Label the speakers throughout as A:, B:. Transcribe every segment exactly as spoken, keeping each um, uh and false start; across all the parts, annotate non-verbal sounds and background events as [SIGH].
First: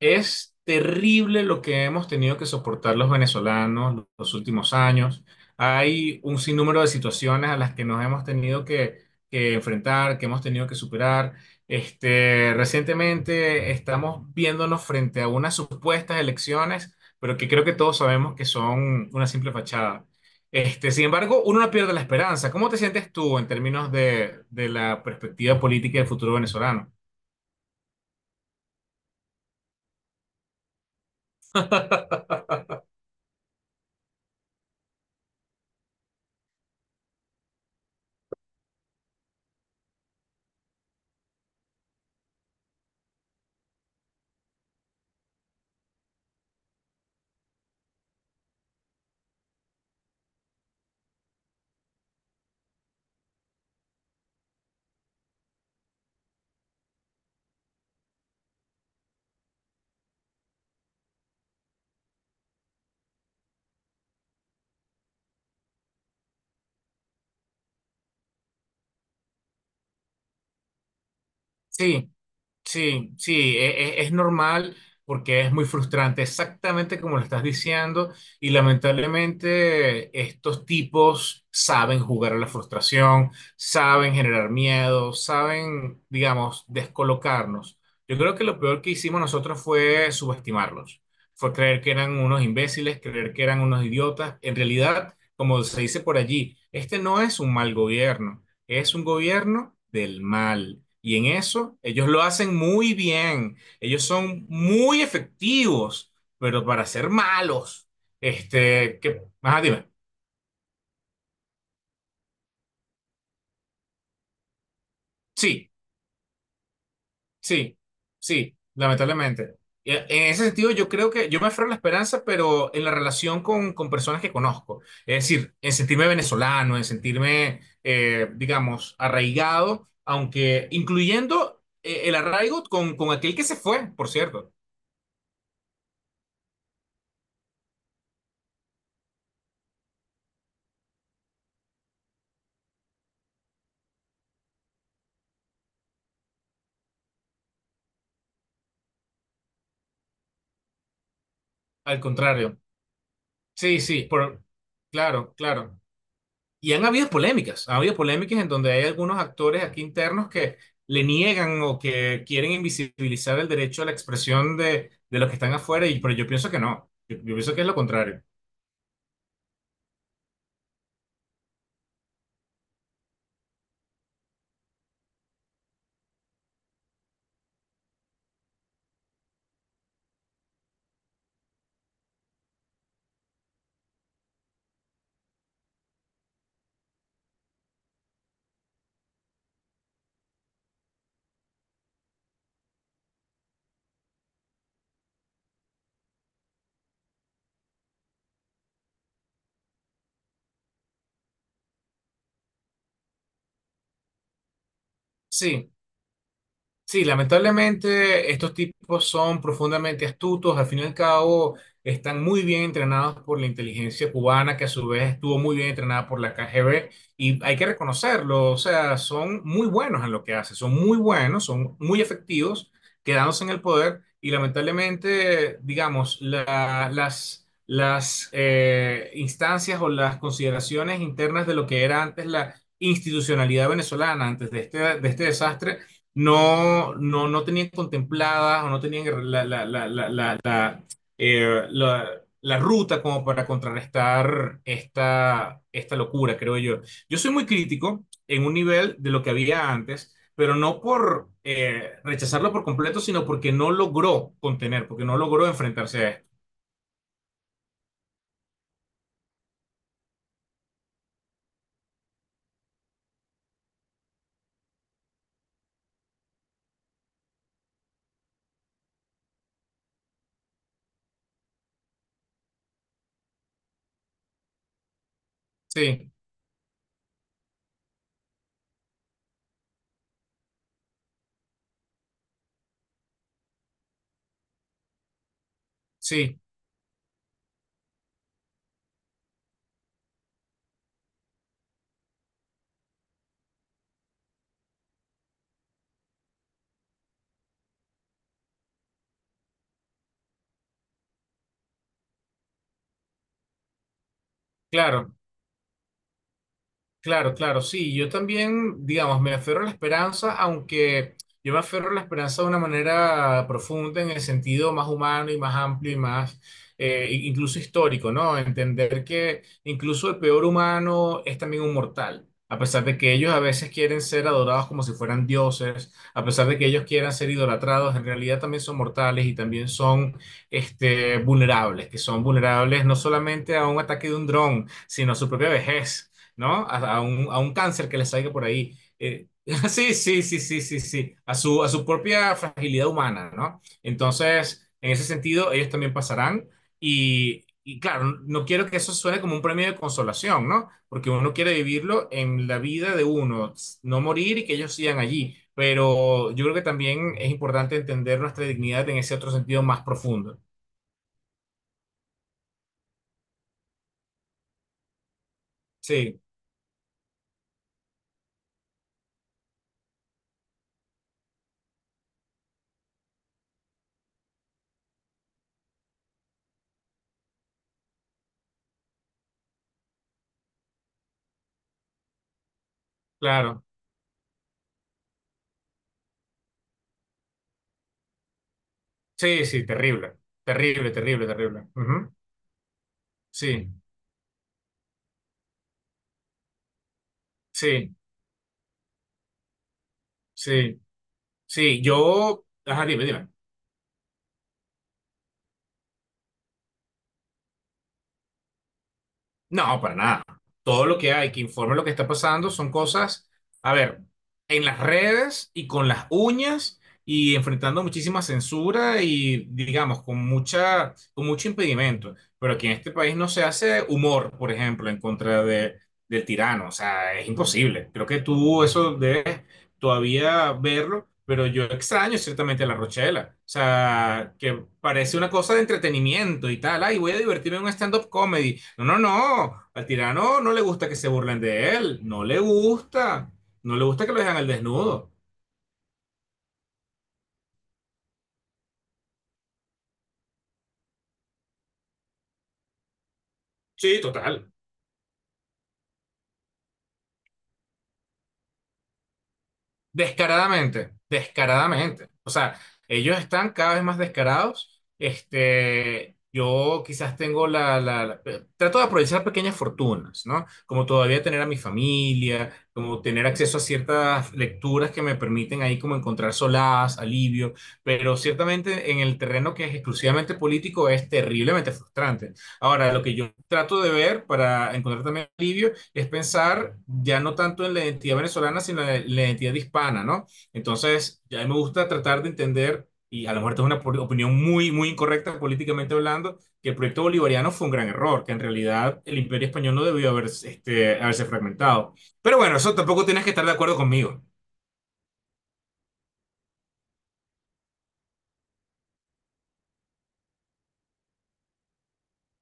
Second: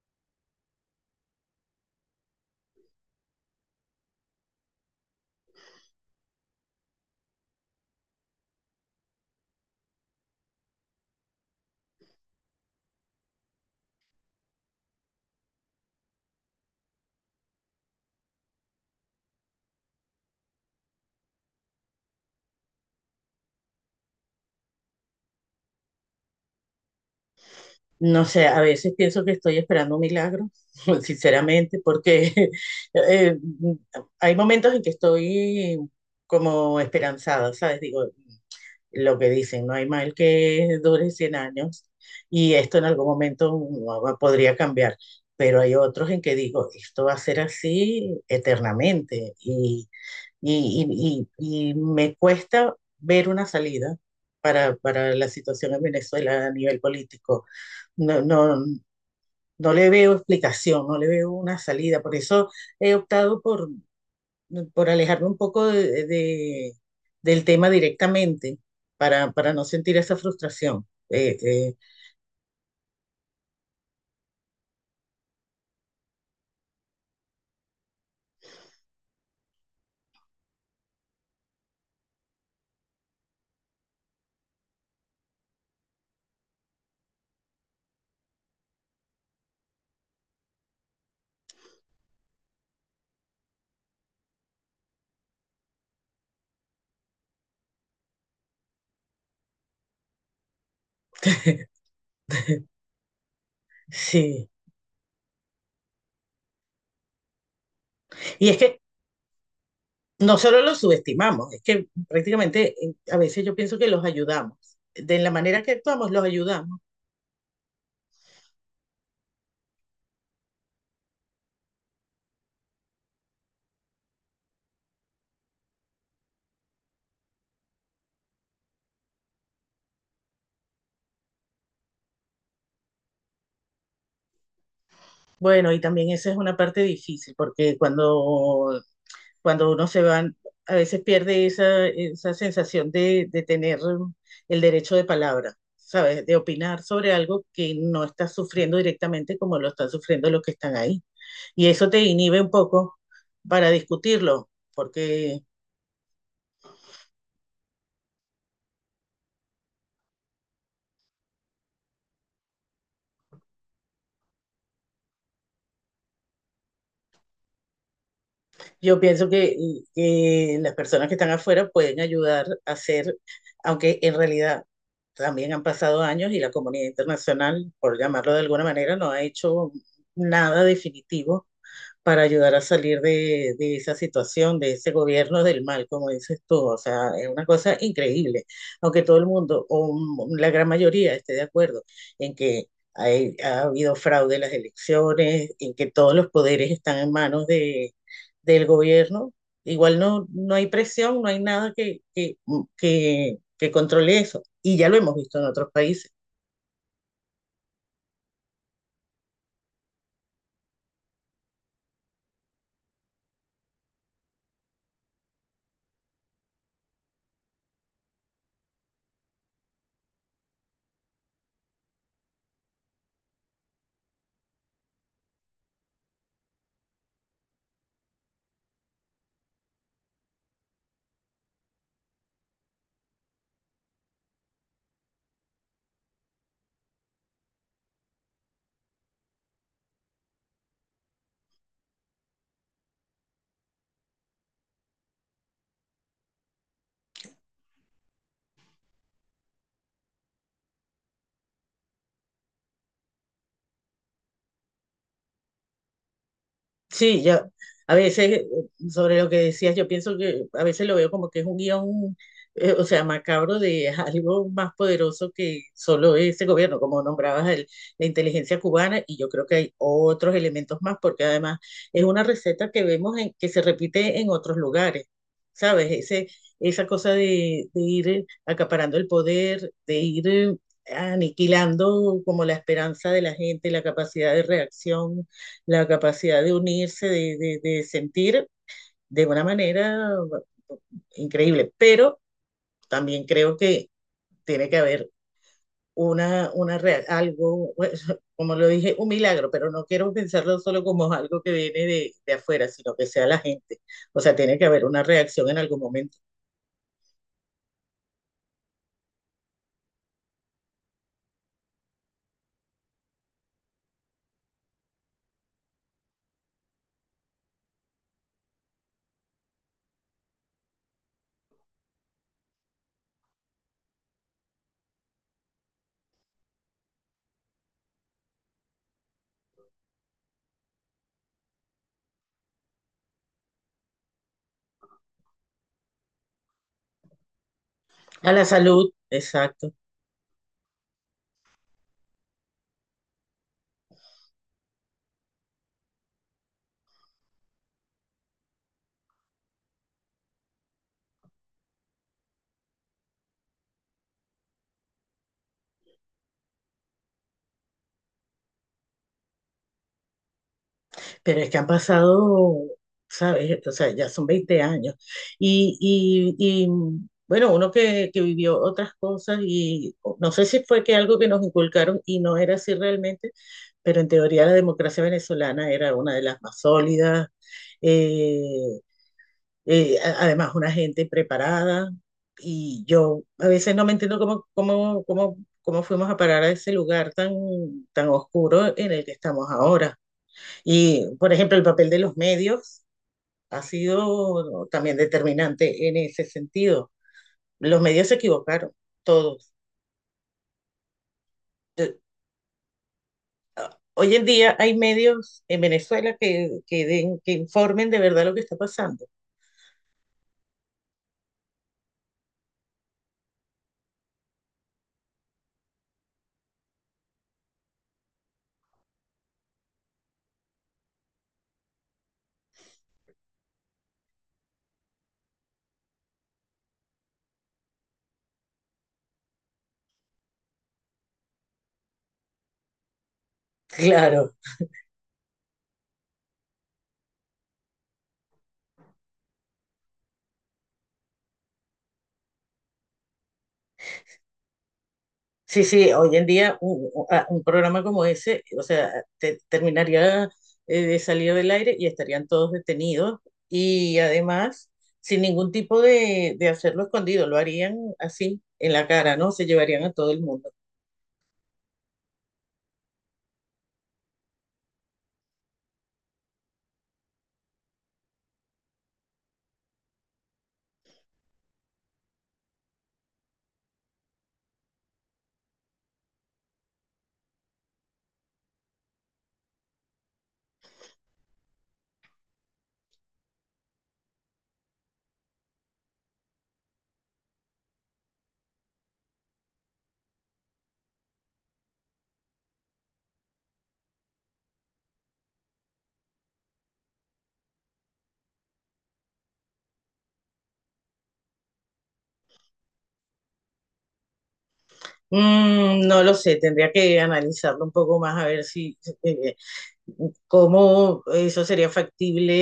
A: Es terrible lo que hemos tenido que soportar los venezolanos los últimos años. Hay un sinnúmero de situaciones a las que nos hemos tenido que, que enfrentar, que hemos tenido que superar. Este, recientemente estamos viéndonos frente a unas supuestas elecciones, pero que creo que todos sabemos que son una simple fachada. Este, sin embargo, uno no pierde la esperanza. ¿Cómo te sientes tú en términos de, de la perspectiva política del futuro venezolano?
B: No sé, a veces pienso que estoy esperando un milagro, [LAUGHS] sinceramente, porque [LAUGHS] eh, hay momentos en que estoy como esperanzada, ¿sabes? Digo, lo que dicen, no hay mal que dure cien años y esto en algún momento uh, podría cambiar, pero hay otros en que digo, esto va a ser así eternamente y, y, y, y- y me cuesta ver una salida para, para la situación en Venezuela a nivel político. No, no, no le veo explicación, no le veo una salida. Por eso he optado por, por alejarme un poco de, de- del tema directamente para, para no sentir esa frustración. Eh, eh,
A: Sí. Sí, sí, e- e- es normal porque es muy frustrante, exactamente como lo estás diciendo, y lamentablemente estos tipos saben jugar a la frustración, saben generar miedo, saben, digamos, descolocarnos. Yo creo que lo peor que hicimos nosotros fue subestimarlos, fue creer que eran unos imbéciles, creer que eran unos idiotas. En realidad, como se dice por allí, este no es un mal gobierno, es un gobierno del mal. Y en eso
B: [LAUGHS]
A: ellos lo hacen muy bien. Ellos son
B: sí.
A: muy efectivos, pero para ser malos.
B: Y es que
A: Este, que, ajá, dime.
B: no solo los subestimamos, es que prácticamente eh, a veces yo pienso que los ayudamos. De la manera
A: Sí,
B: que actuamos, los ayudamos.
A: sí, sí, lamentablemente. Y e, En ese sentido, yo creo que yo me aferro a la esperanza, pero en la relación con, con personas que conozco. Es decir, en sentirme venezolano, en sentirme, eh, digamos, arraigado, aunque incluyendo eh, el arraigo con, con aquel que se fue, por cierto.
B: Bueno, y también esa es una parte difícil, porque cuando cuando uno se va, a veces pierde esa, esa sensación de, de tener el derecho de palabra, ¿sabes? De opinar sobre algo que no estás sufriendo directamente como lo están sufriendo los que están ahí. Y eso te
A: Al
B: inhibe un
A: contrario.
B: poco para
A: Sí, sí, por,
B: discutirlo,
A: claro,
B: porque
A: claro. Y han habido polémicas, ha habido polémicas en donde hay algunos actores aquí internos que le niegan o que quieren invisibilizar el derecho a la expresión de, de los que están afuera, y, pero yo pienso que no, yo, yo pienso que es lo contrario.
B: yo pienso que, que las personas que están afuera pueden ayudar a hacer, aunque en realidad también han pasado años y la comunidad internacional, por llamarlo de alguna manera, no ha hecho nada definitivo para ayudar a salir de, de esa situación, de ese gobierno del mal, como dices tú. O sea, es una cosa increíble, aunque todo el mundo, o m- la gran mayoría, esté de acuerdo en que hay- ha habido fraude en las elecciones, en que todos los poderes están en manos de, del gobierno. Igual no, no hay presión, no hay nada que, que, que, que controle eso. Y ya lo hemos visto en otros
A: Sí,
B: países.
A: sí, lamentablemente estos tipos son profundamente astutos, al fin y al cabo están muy bien entrenados por la inteligencia cubana, que a su vez estuvo muy bien entrenada por la K G B, y hay que reconocerlo, o sea, son muy buenos en lo que hacen, son muy buenos, son muy efectivos, quedándose en el poder, y lamentablemente, digamos, la- las, las eh, instancias o las consideraciones internas de lo que era antes la institucionalidad venezolana, antes de este, de este desastre no, no, no tenían contempladas o no tenían la, la, la, la, la, la, eh, la- la ruta como para contrarrestar esta, esta locura, creo yo. Yo soy muy crítico en un nivel de lo que había antes, pero no por eh, rechazarlo por completo, sino porque no logró contener, porque no logró enfrentarse a esto.
B: Sí, yo a veces eh, sobre lo que decías, yo pienso que a veces lo veo como que es un guión, eh, o sea, macabro de [LAUGHS] algo más poderoso que solo ese gobierno, como nombrabas el- la inteligencia cubana, y yo creo que hay otros elementos más, porque además es una receta que vemos en- que se repite en otros lugares, ¿sabes?
A: Sí,
B: Ese, esa cosa de, de ir eh, acaparando el poder, de ir eh, aniquilando como la esperanza de la gente, la capacidad de reacción, la
A: sí,
B: capacidad de unirse, de, de, de sentir de una manera mm, increíble, pero también creo que tiene que haber una, una real, algo, pues, [LAUGHS] como lo dije, un milagro, pero no quiero pensarlo solo como algo que viene de, de, afuera, sino que sea la gente. O sea, tiene que haber una
A: claro.
B: reacción en algún momento.
A: Claro, claro, sí, yo también, digamos, me aferro a la esperanza, aunque yo me aferro a la esperanza de una manera profunda, en el sentido más humano y más amplio y más, eh, i- incluso histórico, ¿no? Entender que incluso el peor humano es también un mortal, a pesar de que ellos a veces quieren ser adorados como si fueran dioses, a pesar de que ellos quieran ser idolatrados, en realidad también son mortales y también son, este, vulnerables, que son vulnerables no solamente a un ataque de un dron, sino a su propia vejez. ¿No? A, a un, a un cáncer que les
B: A
A: salga
B: la
A: por ahí.
B: salud,
A: Eh, [LAUGHS]
B: exacto.
A: sí, sí, sí, sí, sí, sí, a su, a su propia fragilidad humana, ¿no? Entonces, en ese sentido, ellos también pasarán y, y claro, no quiero que eso suene como un premio de consolación, ¿no? Porque uno quiere vivirlo en la vida de uno, no morir y que ellos sigan allí. Pero yo creo que también es importante entender nuestra dignidad en ese otro sentido más profundo.
B: Pero es que han pasado, ¿sabes? O sea, ya son veinte años. Y,
A: Sí,
B: y, y, mm, bueno, uno que, que vivió otras cosas y no sé si fue que algo que nos inculcaron y no era así realmente, pero en teoría la democracia venezolana era una de las más sólidas, eh, eh, a- además una gente preparada y yo a
A: claro.
B: veces no me entiendo cómo, cómo, cómo, cómo fuimos a parar a ese lugar tan, tan oscuro en el que
A: Sí,
B: estamos
A: sí,
B: ahora.
A: terrible. Terrible,
B: Y,
A: terrible,
B: por ejemplo, el
A: terrible.
B: papel de
A: Ujú.
B: los medios ha
A: Sí,
B: sido también determinante en ese sentido. Los
A: sí.
B: medios se equivocaron, todos.
A: Sí, sí, yo, ajá, dime, dime.
B: Hoy en día hay medios en Venezuela que, que, den, que informen de verdad lo que está pasando.
A: No, para nada. Todo lo que hay que informe lo que está pasando son cosas, a ver, en las redes y con las uñas y enfrentando muchísima censura y digamos con mucha, con mucho impedimento. Pero aquí en este país no se hace humor, por ejemplo, en contra de, del tirano. O sea, es imposible. Creo que tú eso debes todavía verlo, pero yo extraño ciertamente a La Rochela. O
B: Claro,
A: sea, que parece una cosa de entretenimiento y tal. Ay, voy a divertirme en un stand-up comedy. No, no, no. Al tirano no le gusta que se burlen de él. No le gusta. No le gusta que lo dejan al desnudo.
B: sí, sí, hoy en día un, un programa como ese, o sea, te, terminaría eh, de salir del aire y estarían todos detenidos y
A: Sí, total.
B: además sin ningún tipo de, de hacerlo escondido, lo harían así en la cara, ¿no? Se llevarían a todo el mundo.
A: Descaradamente, descaradamente. O sea, ellos están cada vez más descarados. Este, yo quizás tengo la, la- la- eh, trato de aprovechar pequeñas fortunas, ¿no? Como todavía tener a mi familia, como tener acceso a ciertas lecturas que me permiten ahí como encontrar solaz, alivio, pero ciertamente en el terreno que es exclusivamente político es terriblemente frustrante. Ahora, lo que yo trato de ver para encontrar también alivio es pensar ya no tanto en la identidad venezolana, sino en la identidad hispana, ¿no? Entonces, ya me gusta tratar de entender, y a lo mejor esta es una opinión muy, muy incorrecta políticamente hablando, que el proyecto bolivariano fue un gran error, que en realidad el imperio español no debió haber, este, haberse fragmentado. Pero bueno, eso tampoco tienes que estar de acuerdo conmigo.
B: Mm, no lo sé, tendría que analizarlo un poco más a ver si eh, cómo eso sería factible,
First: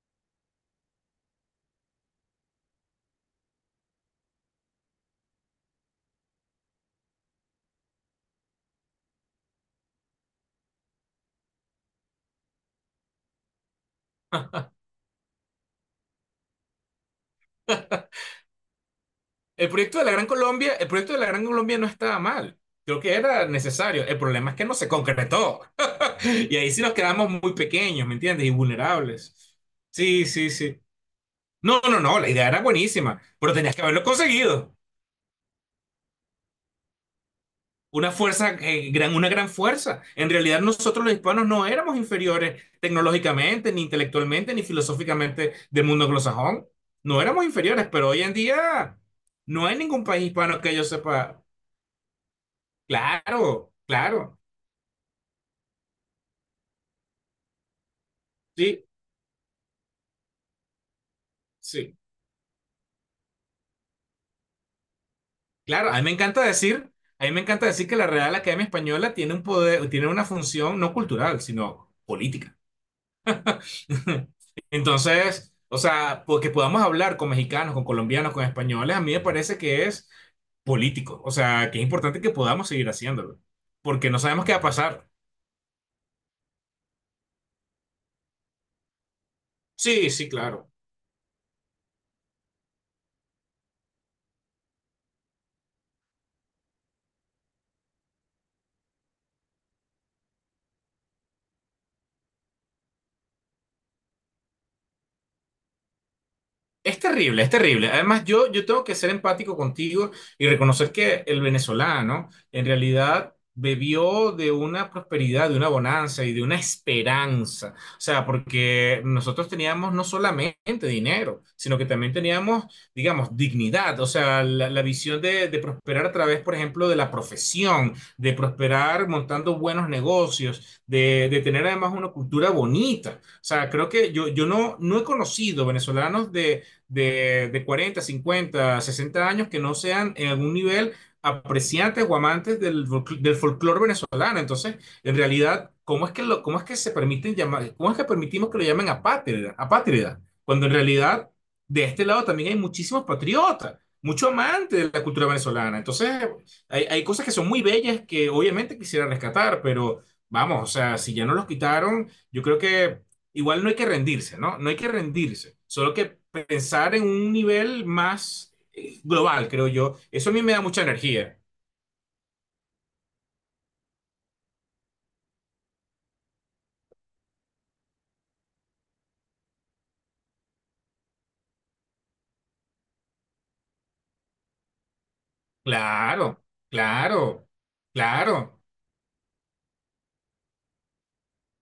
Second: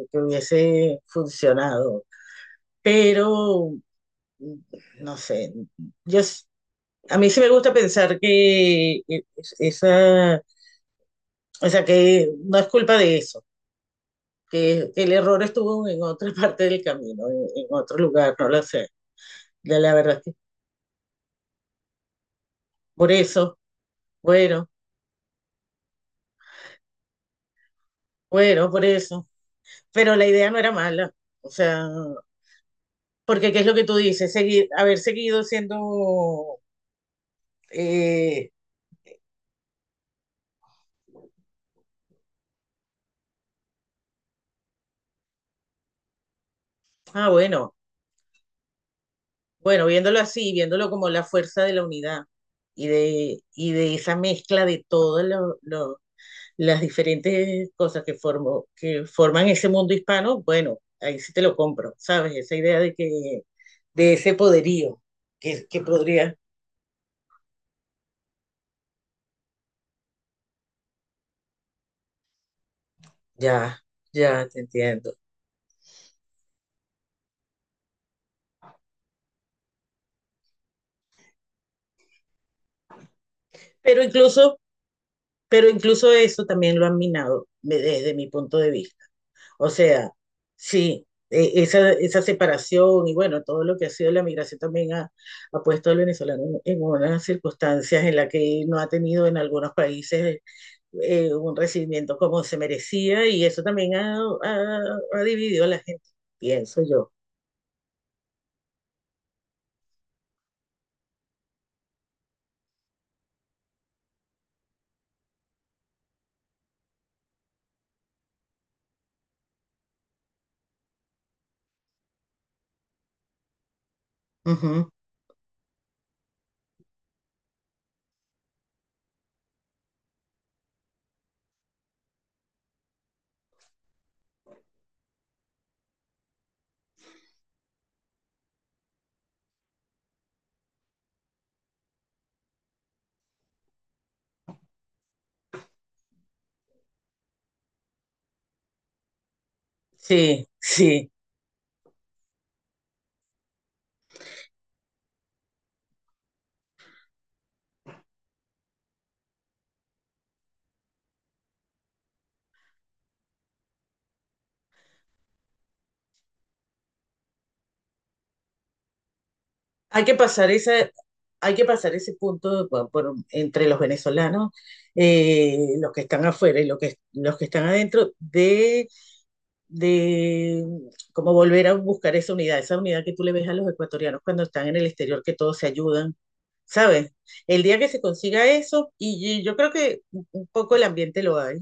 B: eh, que hubiese funcionado. Pero mm, no sé, yo s- a mí sí me gusta pensar que eh, esa, o sea, que no es culpa de eso, que el error estuvo en otra [LAUGHS] parte del camino, en, en otro lugar, no lo sé.
A: El
B: La, la
A: proyecto de la
B: verdad es
A: Gran
B: que
A: Colombia, el proyecto de la Gran Colombia no estaba mal. Creo
B: por
A: que era
B: eso,
A: necesario. El problema es que
B: bueno,
A: no se concretó. [LAUGHS] Y ahí sí nos quedamos muy pequeños, ¿me entiendes? Y
B: bueno, por eso.
A: vulnerables.
B: Pero
A: Sí,
B: la
A: sí,
B: idea no era
A: sí.
B: mala, o
A: No,
B: sea.
A: no, no, la idea era buenísima,
B: Porque,
A: pero
B: ¿qué es lo
A: tenías que
B: que tú
A: haberlo
B: dices? Seguir,
A: conseguido.
B: haber seguido siendo,
A: Una
B: eh,
A: fuerza, eh, gran, una gran fuerza. En realidad nosotros los hispanos no éramos inferiores tecnológicamente, ni intelectualmente, ni filosóficamente del mundo anglosajón. No
B: ah,
A: éramos
B: bueno,
A: inferiores, pero hoy en día no hay
B: bueno,
A: ningún
B: viéndolo
A: país
B: así,
A: hispano que yo
B: viéndolo como la
A: sepa.
B: fuerza de la unidad y de, y
A: Claro,
B: de esa
A: claro,
B: mezcla de todas lo- lo- las diferentes cosas que, formo
A: sí,
B: que forman ese mundo hispano, bueno, ahí sí te lo compro,
A: sí,
B: ¿sabes? Esa idea de que, de ese poderío que, que
A: claro. A mí me
B: podría,
A: encanta decir, a mí me encanta decir que la Real Academia Española tiene un poder, tiene una función no cultural, sino política.
B: ya,
A: [LAUGHS]
B: ya te entiendo.
A: Entonces, o sea, porque podamos hablar con mexicanos, con colombianos, con españoles, a mí me parece que es político. O sea, que es importante que podamos seguir haciéndolo,
B: Pero
A: porque no sabemos qué
B: incluso,
A: va a pasar.
B: pero incluso eso también lo han minado me- desde mi punto de vista. O
A: Sí,
B: sea,
A: sí, claro.
B: sí, e- esa, esa separación y bueno, todo lo que ha sido la migración también ha, ha puesto al venezolano en, en unas circunstancias en las que no ha tenido en algunos países eh, un recibimiento como se merecía y eso también ha, ha- ha dividido a la gente, pienso
A: Es
B: yo.
A: terrible, es terrible. Además, yo, yo tengo que ser empático contigo y reconocer que el venezolano en realidad bebió de una prosperidad, de una bonanza y de una esperanza. O sea, porque nosotros teníamos no solamente dinero, sino que también teníamos, digamos, dignidad. O sea, la, la
B: Ujú.
A: visión de, de prosperar a través, por ejemplo, de la profesión, de prosperar montando buenos negocios, de, de tener además una cultura bonita. O sea, creo que yo, yo no, no he conocido venezolanos de de, de cuarenta, cincuenta, sesenta años que no sean en algún nivel apreciantes o amantes del, del folclore venezolano. Entonces, en realidad, ¿cómo es que, lo, cómo es que se permiten llamar, cómo es que permitimos que lo llamen apátrida, apátrida?
B: Sí,
A: Cuando en
B: sí.
A: realidad, de este lado también hay muchísimos patriotas, mucho amantes de la cultura venezolana. Entonces, hay, hay cosas que son muy bellas que obviamente quisiera rescatar, pero vamos, o sea, si ya no los quitaron, yo creo que igual no hay que rendirse, ¿no? No hay que rendirse, solo que pensar en un nivel más eh, global, creo yo.
B: Hay que
A: Eso a mí
B: pasar
A: me da
B: esa,
A: mucha energía.
B: hay que pasar ese punto por- por- entre los venezolanos, eh, los que están afuera y los que, los que están adentro, de cómo volver a buscar esa unidad, esa unidad que tú le ves a los ecuatorianos cuando están en el exterior, que todos se ayudan,
A: Claro,
B: ¿sabes?
A: claro,
B: El día que se consiga
A: claro.
B: eso, y yo creo que un poco el ambiente lo hay,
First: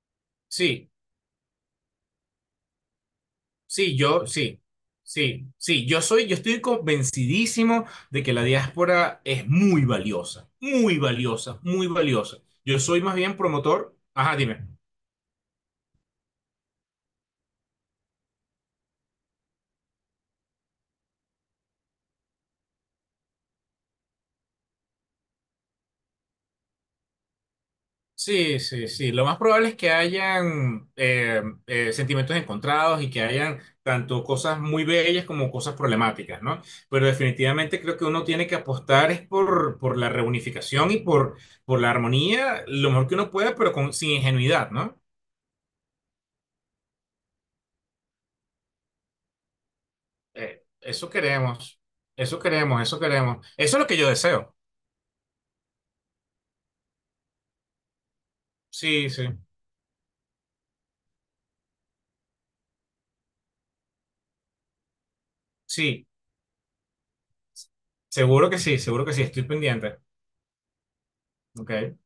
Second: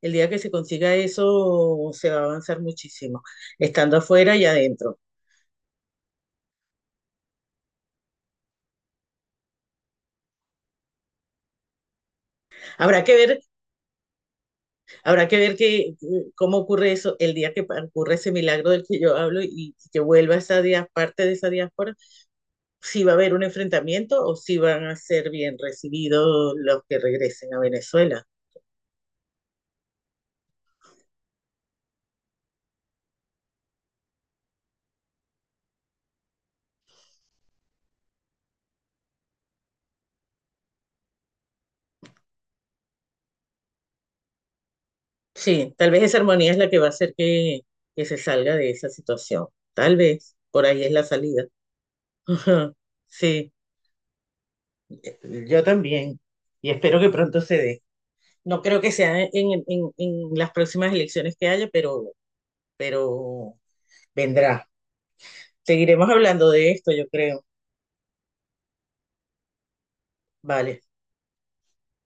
B: el día que se
A: Sí,
B: consiga eso se va a avanzar muchísimo,
A: sí,
B: estando
A: yo,
B: afuera y
A: sí,
B: adentro.
A: sí, sí. Yo soy, yo estoy convencidísimo de que la diáspora es muy valiosa, muy valiosa, muy valiosa. Yo soy
B: Habrá que
A: más
B: ver,
A: bien promotor. Ajá, dime.
B: habrá que ver que, eh, cómo ocurre eso el día que ocurre ese milagro del que yo hablo y que vuelva esa parte de esa diáspora, si va a haber un enfrentamiento o si van a ser bien recibidos los que regresen a Venezuela.
A: Sí, sí, sí. Lo más probable es que hayan eh, eh, sentimientos encontrados y que hayan tanto cosas muy bellas como cosas problemáticas, ¿no? Pero definitivamente creo que uno tiene que apostar es por, por la reunificación y por, por la armonía lo mejor que uno pueda, pero con, sin ingenuidad, ¿no?
B: Sí, tal vez esa armonía es la que va a hacer que, que se salga de esa situación. Tal vez,
A: Eh,
B: por ahí es la
A: eso
B: salida.
A: queremos, eso
B: [LAUGHS]
A: queremos, eso queremos.
B: Sí,
A: Eso es lo que yo deseo.
B: yo también. Y espero que pronto se dé. No creo que
A: Sí,
B: sea
A: sí,
B: en, en, en en las próximas elecciones que haya, pero, pero vendrá.
A: sí.
B: Seguiremos hablando de esto, yo creo.
A: Seguro que sí, seguro que sí. Estoy pendiente.
B: Vale.
A: Ok.